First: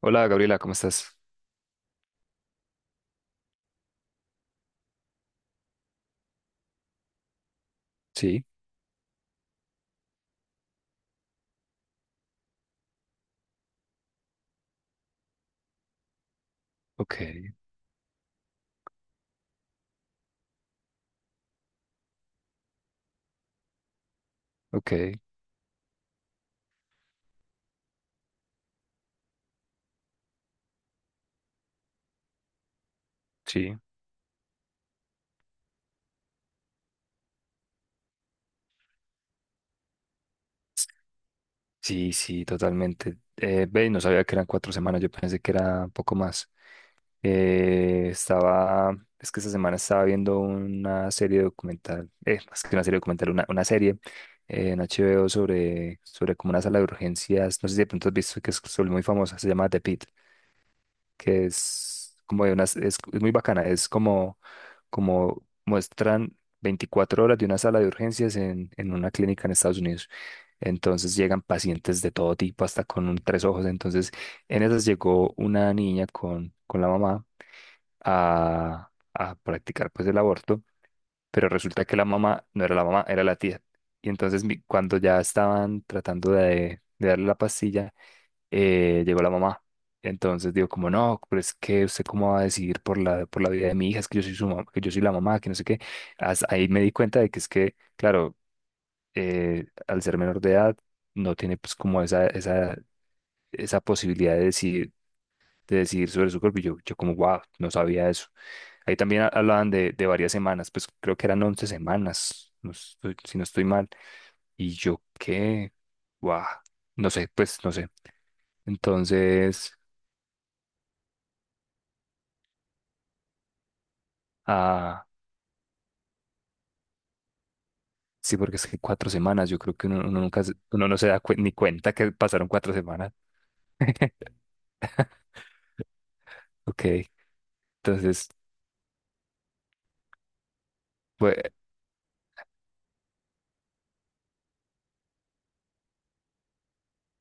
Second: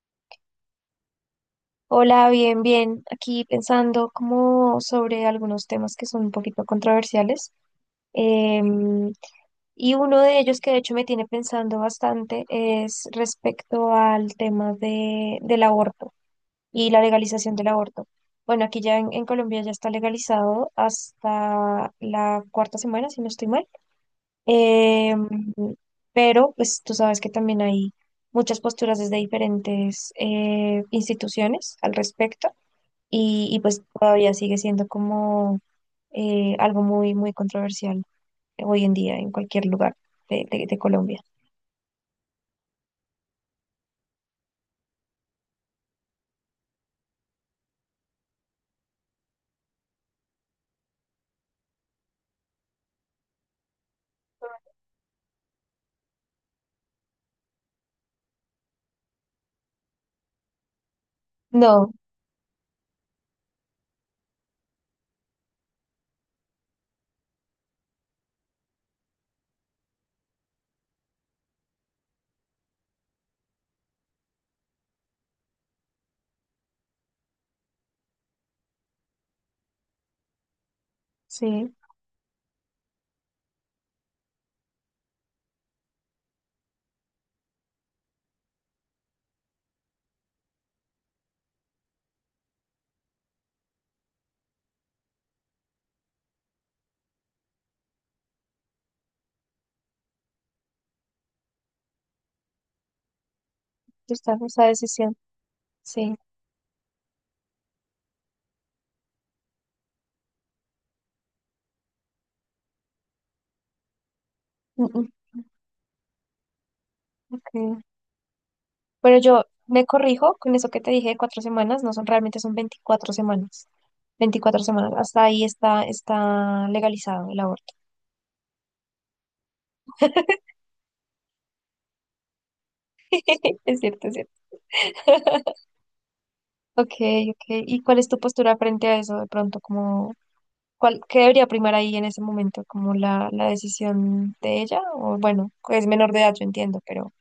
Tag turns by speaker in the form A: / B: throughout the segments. A: Hola Gabriela, ¿cómo estás?
B: Hola, bien, bien. Aquí pensando como sobre algunos temas que son un poquito controversiales.
A: Sí,
B: Em, y uno de ellos que de hecho me tiene pensando bastante es respecto al tema del aborto y la
A: ok,
B: legalización del aborto. Bueno, aquí ya en Colombia ya está legalizado hasta la cuarta semana, si no estoy mal.
A: ok,
B: Em, pero pues tú sabes que también hay muchas posturas desde diferentes instituciones al respecto y
A: sí,
B: pues todavía sigue siendo como algo muy, muy controversial hoy en día en cualquier lugar de Colombia.
A: sí, sí, totalmente. Ve, no sabía que eran cuatro semanas, yo pensé que era un poco más. Eh, estaba, es que esta semana estaba viendo una serie documental, más que una serie documental, una serie en HBO sobre, sobre como una sala de urgencias, no sé si de pronto has visto que es sobre muy famosa, se llama The Pit. Que
B: No,
A: es como de unas, es muy bacana, es como, como muestran 24 horas de una sala de urgencias en una clínica en Estados Unidos. Entonces llegan pacientes de todo tipo, hasta con un tres ojos. Entonces, en esas llegó una niña con la mamá a practicar pues el aborto, pero
B: sí,
A: resulta que la mamá no era la mamá, era la tía. Y entonces cuando ya estaban tratando de darle la pastilla, llegó la mamá. Entonces digo, como no, pero es que usted cómo va a decidir por la vida de mi hija, es que yo soy su mamá, que yo soy la mamá, que no sé qué. Ahí me di cuenta de que es que, claro, al ser menor de edad, no tiene pues como esa posibilidad
B: está esa decisión,
A: de decidir
B: sí.
A: sobre su cuerpo. Y yo como, wow, no sabía eso. Ahí también hablaban de varias semanas, pues creo que eran 11 semanas, si no estoy mal. Y
B: Mm,
A: yo,
B: mm,
A: ¿qué? Guau, no sé, pues no
B: ok.
A: sé.
B: Pero yo
A: Entonces,
B: me corrijo con eso que te dije de 4 semanas, no son realmente son 24 semanas. 24 semanas,
A: ah,
B: hasta ahí está legalizado el aborto.
A: sí, porque es que cuatro semanas, yo creo que uno, uno nunca, uno no se da ni cuenta que pasaron cuatro semanas.
B: Es cierto, es cierto. Ok,
A: Ok,
B: ok. ¿Y cuál es tu
A: entonces,
B: postura frente a eso de pronto? Como, ¿cuál, qué
A: pues,
B: debería primar ahí en ese momento? ¿Como la decisión de ella? O bueno, es menor de edad, yo entiendo, pero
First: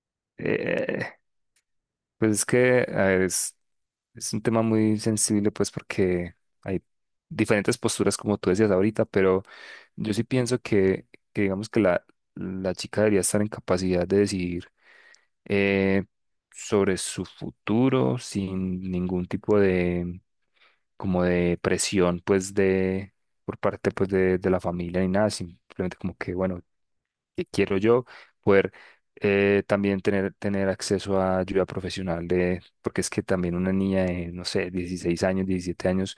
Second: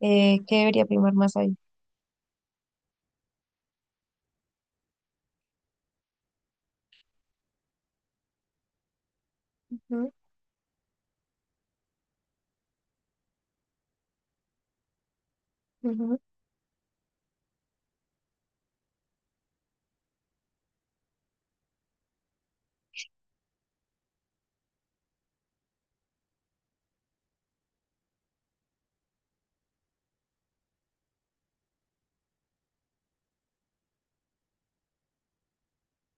B: ¿qué debería primar
A: eh,
B: más ahí?
A: pues es que a ver, es un tema muy sensible, pues porque hay diferentes posturas, como tú decías ahorita, pero
B: Ujú,
A: yo sí pienso que digamos que la chica debería estar en capacidad de decidir eh,
B: ujú,
A: sobre su futuro sin ningún tipo de como de presión pues de por parte pues de la familia ni nada, simplemente como que bueno, que quiero yo poder también tener, tener acceso a ayuda profesional de, porque es que también una niña de, no sé, 16 años, 17 años,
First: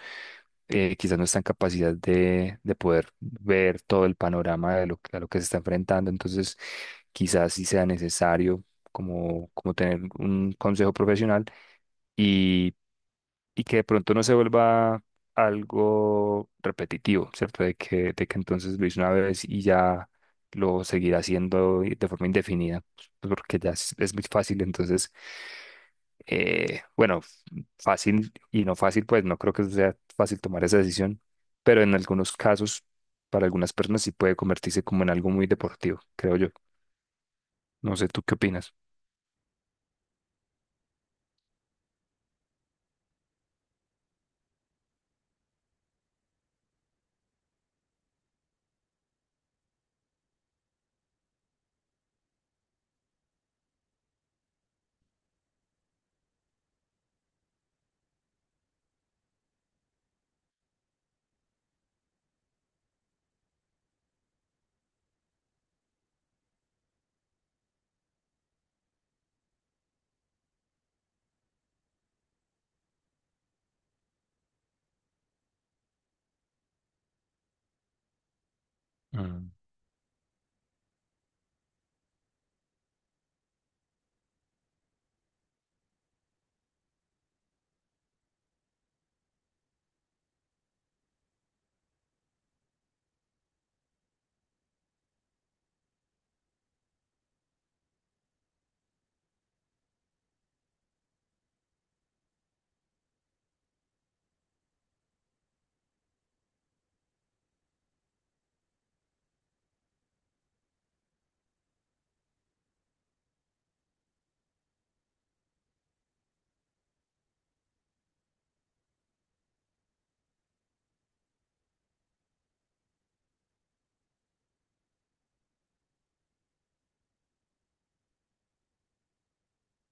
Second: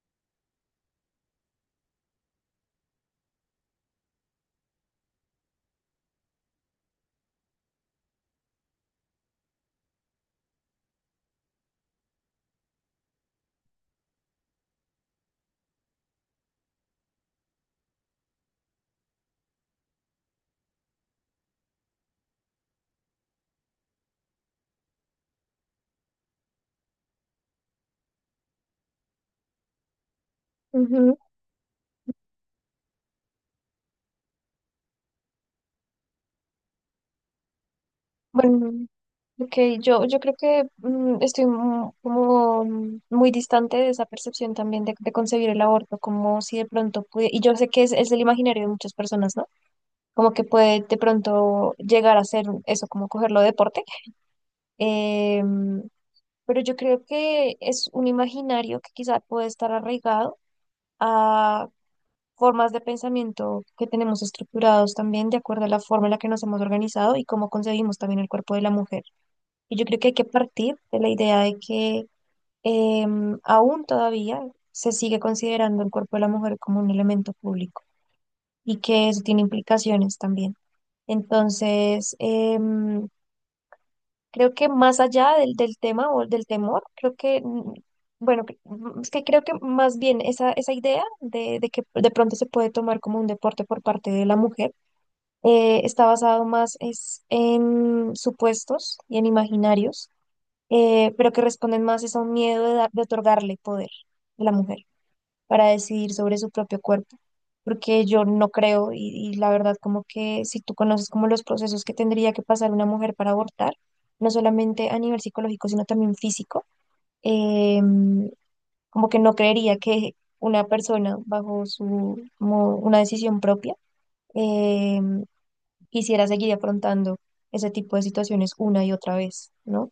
A: quizás no está en capacidad de poder ver todo el panorama de lo, a lo que se está enfrentando, entonces quizás sí sea necesario como, como tener un consejo profesional y que de pronto no se vuelva algo repetitivo, ¿cierto? De que entonces lo hice una vez y ya lo seguirá haciendo de forma indefinida, pues, porque ya es muy fácil, entonces, bueno, fácil y no fácil, pues no creo que sea fácil tomar esa
B: ujú.
A: decisión, pero en algunos casos, para algunas personas sí puede convertirse como en algo muy deportivo, creo yo. No sé, ¿tú qué
B: Bueno,
A: opinas?
B: ok, yo creo que estoy como muy distante de esa percepción también de concebir el aborto, como si de pronto pude, y yo sé que es el imaginario de muchas personas, ¿no? Como que puede de pronto llegar a ser eso, como cogerlo de deporte. em, pero yo creo que es un imaginario que quizá puede estar arraigado a formas de pensamiento que tenemos estructurados también de acuerdo a la forma en la que nos hemos organizado y cómo concebimos también el cuerpo de la mujer. Y yo creo que hay que partir de la idea de que aún todavía se sigue considerando el cuerpo de la mujer como un elemento público y que eso tiene
A: Mm,
B: implicaciones también. Entonces, creo que más allá del tema o del temor, creo que, bueno, es que creo que más bien esa idea de que de pronto se puede tomar como un deporte por parte de la mujer, está basado más es en supuestos y en imaginarios, pero que responden más es a un miedo de otorgarle poder a la mujer para decidir sobre su propio cuerpo, porque yo no creo y la verdad como que si tú conoces como los procesos que tendría que pasar una mujer para abortar, no solamente a nivel psicológico, sino también físico, eh, como que no creería que una persona bajo su, como una decisión propia, eh, quisiera seguir afrontando ese tipo de situaciones una y otra vez, ¿no?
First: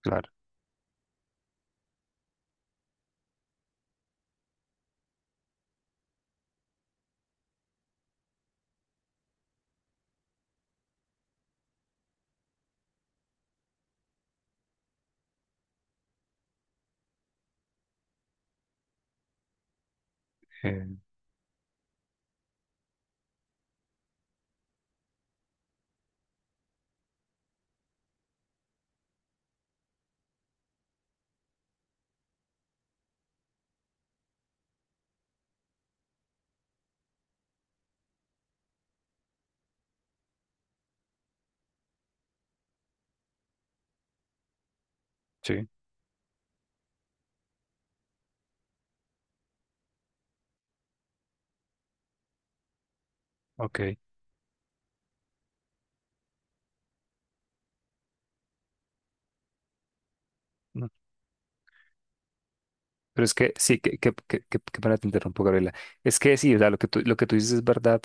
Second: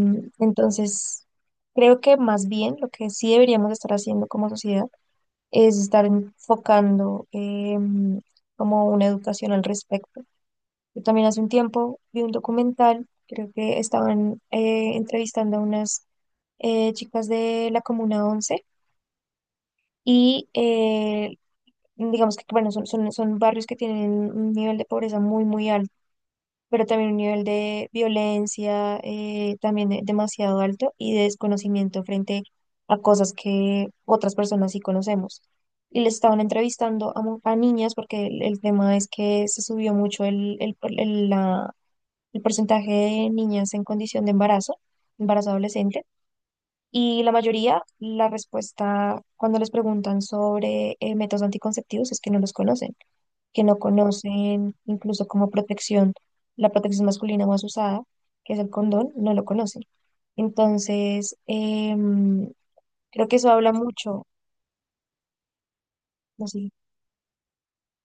A: claro,
B: entonces, creo que más bien lo que sí deberíamos estar haciendo como sociedad es estar enfocando como una educación al respecto. Yo también hace un tiempo vi un documental, creo que estaban entrevistando a unas chicas de la Comuna 11 y
A: eh,
B: digamos que bueno, son barrios que tienen un nivel de pobreza muy, muy alto, pero también un nivel de violencia también demasiado alto y de desconocimiento frente a cosas que otras personas sí conocemos. Y le estaban entrevistando a niñas porque el tema es que se subió mucho el porcentaje de niñas en condición de embarazo, embarazo
A: sí,
B: adolescente. Y la mayoría, la respuesta cuando les preguntan sobre métodos anticonceptivos es que no los conocen, que no
A: ok.
B: conocen incluso como protección, la protección masculina más usada, que es el condón, no lo conocen. Entonces, em,
A: Pero
B: creo
A: es
B: que eso
A: que
B: habla
A: sí, que, que,
B: mucho,
A: que, que, que para te interrumpo, Gabriela. Es que
B: no
A: sí, o sea,
B: sé,
A: lo que tú dices es verdad,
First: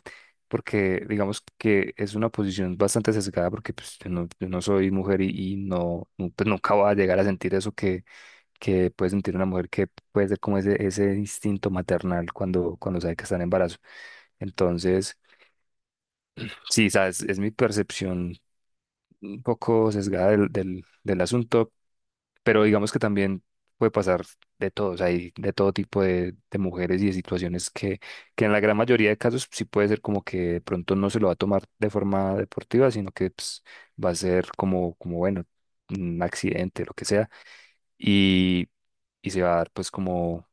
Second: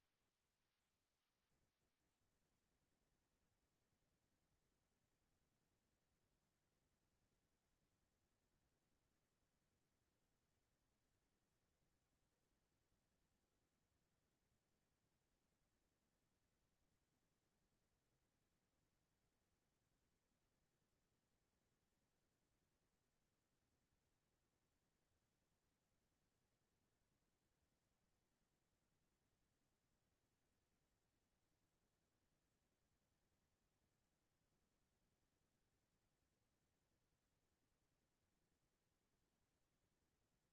A: porque digamos que es una posición bastante sesgada, porque pues, yo no, yo no soy mujer y no, pues, nunca voy a llegar a sentir eso que puede sentir una mujer que puede ser como ese instinto maternal cuando, cuando sabe que está en embarazo. Entonces, sí, sabes, es mi percepción un poco sesgada del, del, del asunto, pero digamos que también puede pasar de todos o hay de todo tipo de mujeres y de situaciones que en la gran mayoría de casos sí puede ser como que de pronto no se lo va a tomar de forma deportiva, sino que pues, va a ser como, como, bueno, un accidente, lo que sea, y, y se va a dar pues como,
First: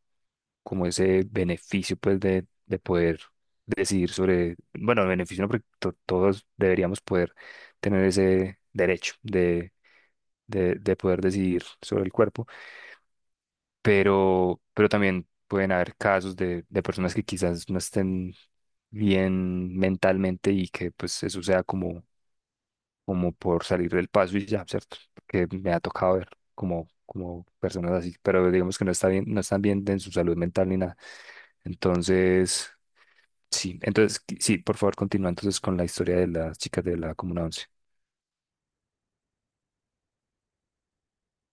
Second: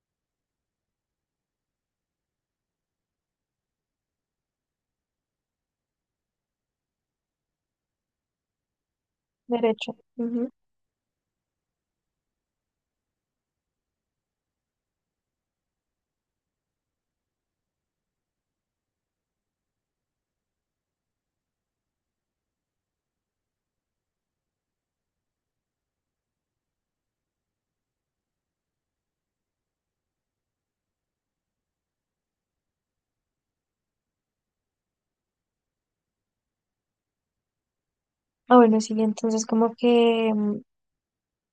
A: como ese beneficio pues de poder decidir sobre, bueno, el beneficio no, porque todos deberíamos poder tener ese derecho
B: derecho. Ujú.
A: de poder decidir sobre el cuerpo pero también pueden haber casos de personas que quizás no estén bien mentalmente y que pues eso sea como, como por salir del paso y ya, ¿cierto? Que me ha tocado ver como, como personas así, pero digamos que no está bien, no están bien en su salud mental ni nada. Entonces, sí, entonces sí, por favor, continúa entonces con la historia de las chicas de la Comuna once.
B: Ah, bueno, sí, entonces como que em,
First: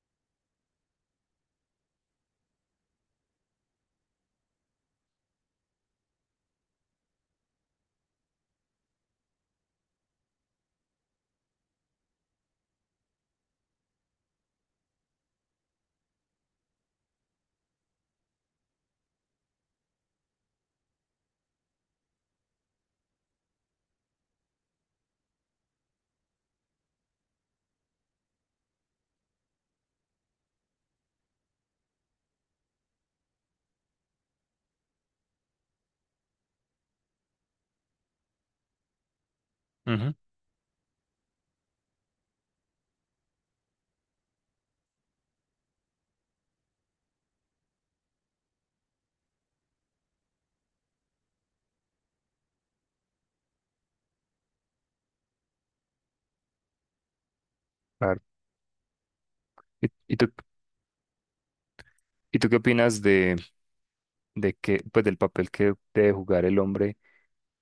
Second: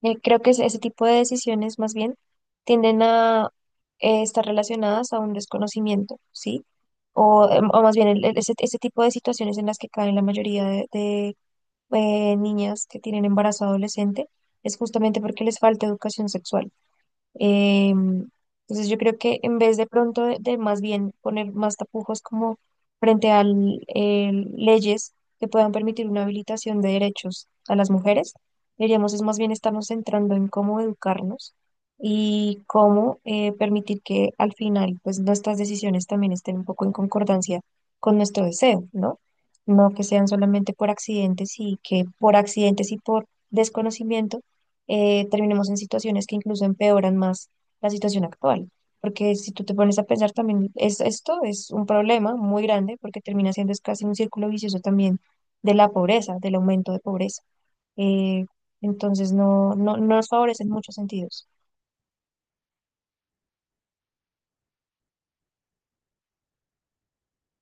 B: eh, creo que ese tipo de decisiones más bien tienden a estar relacionadas a un desconocimiento, ¿sí? O más bien ese tipo de situaciones en las que caen la mayoría de niñas que tienen embarazo adolescente es justamente porque les falta educación sexual. Em, entonces yo creo que en vez de pronto de más bien poner más tapujos como frente a leyes que puedan permitir una habilitación de derechos a las mujeres, deberíamos es más bien estarnos centrando en cómo educarnos y cómo permitir que al final pues nuestras decisiones también estén un poco en concordancia con nuestro deseo, ¿no? No que
A: Ujú.
B: sean solamente por accidentes y que por accidentes y por desconocimiento terminemos en situaciones que incluso empeoran más la situación actual. Porque si tú te pones a pensar también, es, esto es un problema muy grande porque termina siendo es casi un círculo vicioso también de la pobreza, del aumento de pobreza.
A: Claro.
B: Eh, entonces no,
A: ¿Y,
B: no, no
A: y
B: nos
A: tú,
B: favorece en muchos sentidos.
A: y tú qué opinas de que, pues del papel que debe jugar el hombre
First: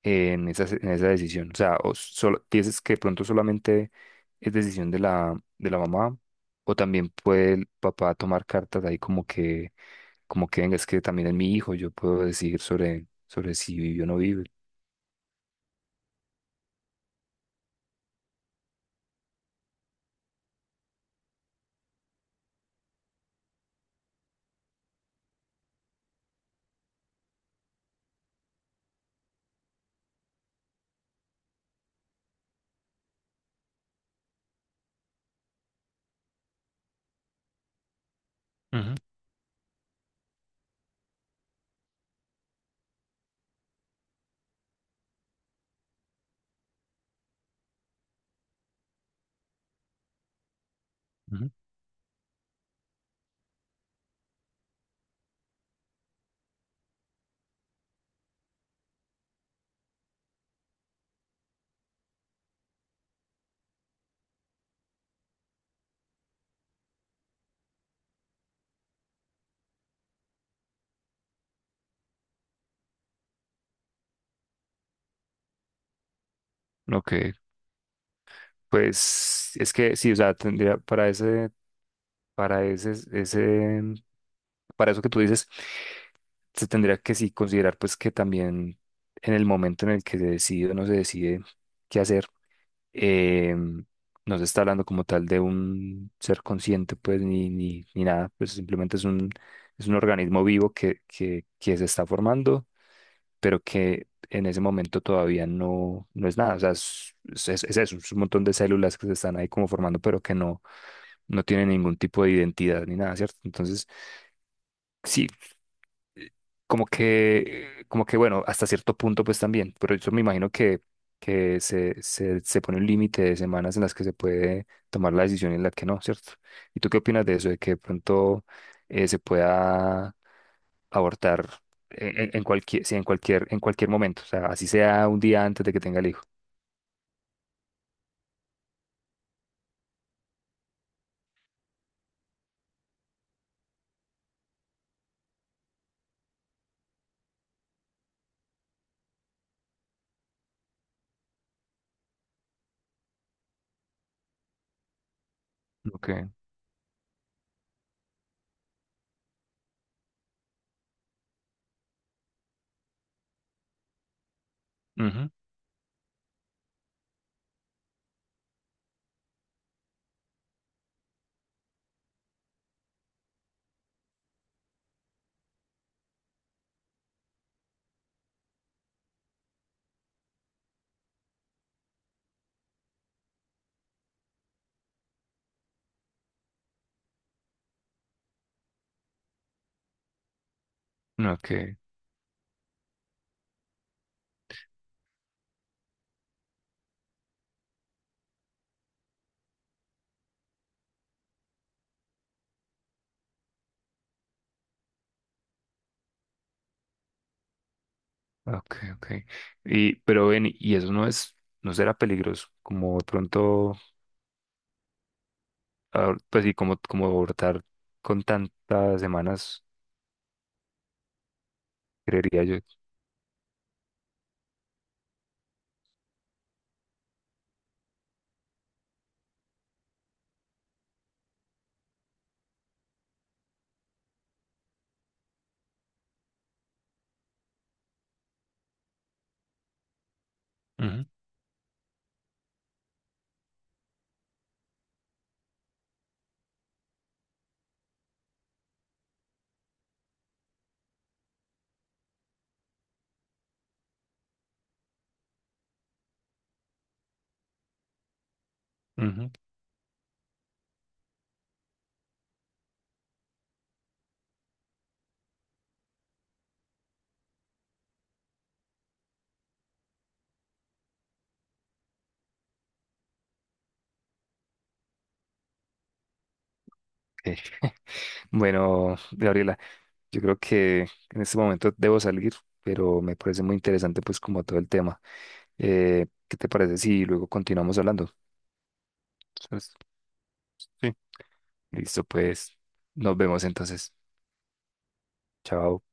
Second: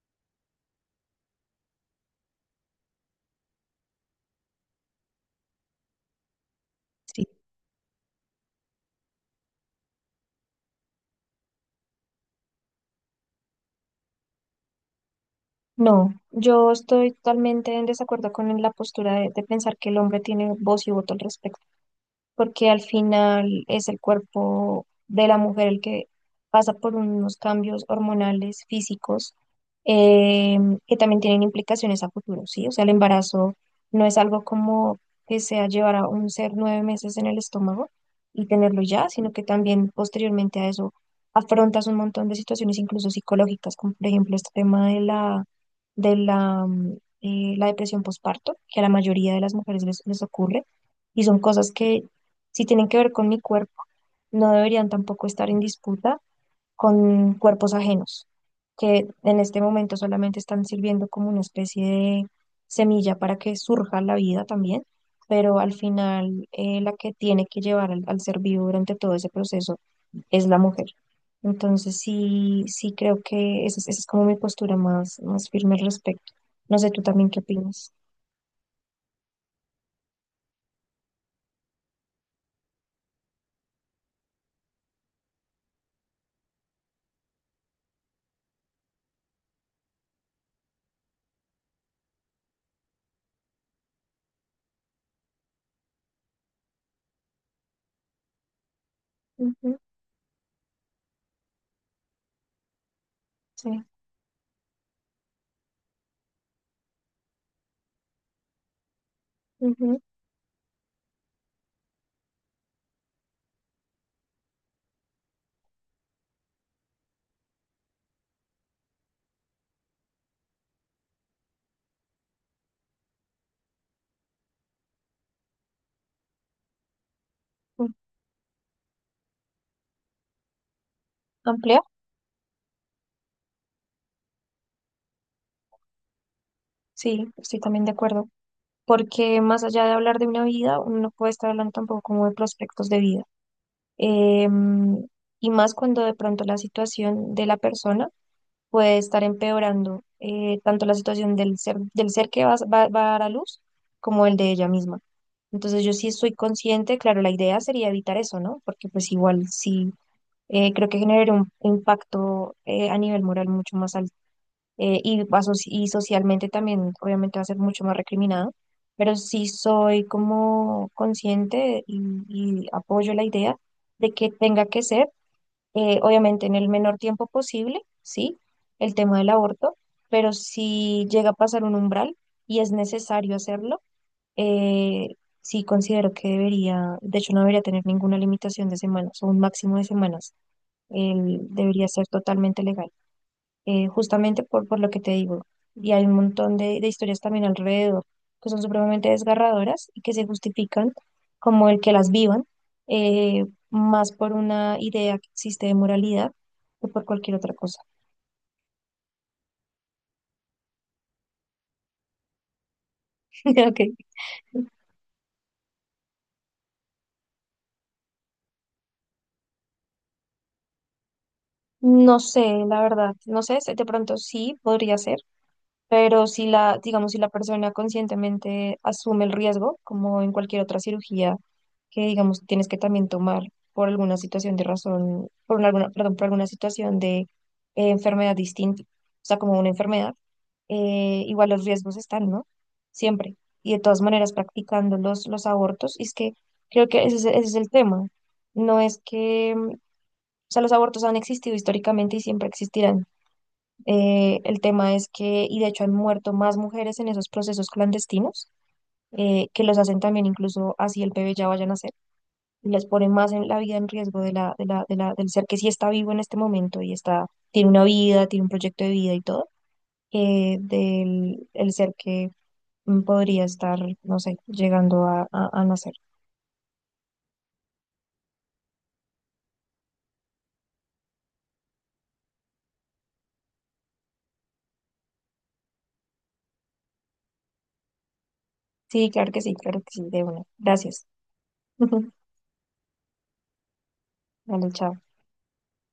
A: en esa decisión? O sea, o solo, piensas que de pronto solamente es decisión de la mamá, o también
B: Sí.
A: puede el papá tomar cartas ahí como que venga, es que también es mi hijo, yo puedo decidir sobre, sobre si vive o no vive.
B: No, yo estoy totalmente en desacuerdo con la postura de pensar que el hombre tiene voz y voto al respecto. Porque al final es el cuerpo de la mujer el que pasa por unos cambios hormonales, físicos, eh, que también tienen implicaciones a futuro, ¿sí? O sea, el embarazo no es algo como que sea llevar a un ser 9 meses en el estómago y tenerlo
A: Ujú,
B: ya, sino que también posteriormente a eso afrontas un montón de situaciones incluso psicológicas, como por ejemplo este tema la depresión postparto, que a la mayoría de las mujeres les ocurre, y son
A: ujú.
B: cosas que, si tienen que ver con mi cuerpo, no deberían tampoco estar en disputa con cuerpos ajenos, que en este momento solamente están sirviendo como una especie de semilla para que surja la vida también, pero al final la que tiene que llevar al, al ser vivo durante todo ese proceso es la mujer. Entonces sí, sí creo que esa es como mi postura más, más firme al respecto. No sé, tú
A: Ok,
B: también qué opinas.
A: pues es que sí, o sea, tendría para ese, ese, para eso que tú dices, se tendría que sí considerar pues que también en el momento en el que se decide o no se decide qué hacer, eh, no se está hablando como tal de un ser consciente, pues, ni nada, pues simplemente
B: Ujú,
A: es un organismo vivo que se está formando, pero
B: sí.
A: que en ese momento todavía no, no es nada, o sea, es eso, es un montón de células que se están ahí como formando,
B: Ujú,
A: pero que no, no tienen ningún tipo de identidad ni nada, ¿cierto? Entonces, sí, como que bueno, hasta cierto punto pues también, pero yo me imagino que se pone un límite de semanas en las que se puede tomar la decisión y en la que no, ¿cierto? ¿Y tú qué opinas de eso, de que de
B: ujú.
A: pronto se pueda abortar
B: ¿Amplia?
A: en, en cualquier, sí, en cualquier momento, o sea, así sea un día antes de que tenga el hijo?
B: Sí, estoy también de acuerdo. Porque más allá de hablar de una vida, uno no puede estar hablando tampoco como de prospectos de vida. Em, y más cuando de pronto la situación de la persona puede estar empeorando tanto la situación del ser que va, va a dar a luz como el de ella misma. Entonces yo sí
A: Okay.
B: estoy consciente, claro, la idea sería evitar eso, ¿no? Porque pues igual sí creo que generaría un impacto a nivel moral mucho más alto eh, y,
A: Ujú,
B: aso- y socialmente también obviamente va a ser mucho más recriminado, pero sí soy como consciente y apoyo la idea de que tenga que ser, obviamente en el menor tiempo posible, ¿sí? El tema del aborto, pero si llega a pasar un umbral y es necesario hacerlo, eh, sí considero que debería, de hecho no debería tener ninguna limitación de semanas o un máximo de semanas,
A: okay.
B: debería ser totalmente legal justamente por lo que te digo. Y hay un montón de historias también alrededor que son supremamente desgarradoras y que se justifican como el que las vivan, más por una idea que existe de moralidad que por cualquier otra cosa.
A: Okay, okay. Y pero ven, y eso no es, no será peligroso, como de pronto
B: Ok.
A: pues sí, como, como abortar con tantas semanas,
B: No sé,
A: creería yo.
B: la verdad, no sé, de pronto sí podría ser. Pero si la, digamos, si la persona conscientemente asume el riesgo, como en cualquier otra cirugía, que digamos tienes que también tomar por alguna situación de razón, alguna, perdón, por alguna situación de enfermedad distinta, o sea, como una enfermedad,
A: Ujú,
B: igual los riesgos están, ¿no? Siempre. Y de todas maneras practicando los abortos, y es que creo que ese es el tema. No es que, o sea, los abortos han existido históricamente y siempre existirán. El tema es que, y de hecho han muerto más mujeres en esos procesos clandestinos,
A: ujú.
B: que los hacen también incluso así el bebé ya vaya a nacer, y les pone más en la vida en riesgo del ser que sí está vivo en este momento y tiene una vida, tiene un proyecto de vida y todo, del el ser que podría estar, no sé, llegando a nacer.
A: Ok. Bueno, Gabriela, yo creo que en este momento debo salir, pero me parece muy interesante pues como todo el tema. ¿Qué te parece si luego continuamos hablando?
B: Sí, claro que sí,
A: Entonces,
B: claro que sí, de una.
A: sí.
B: Gracias.
A: Listo, pues nos vemos entonces.
B: Vale, chao.
A: Chao.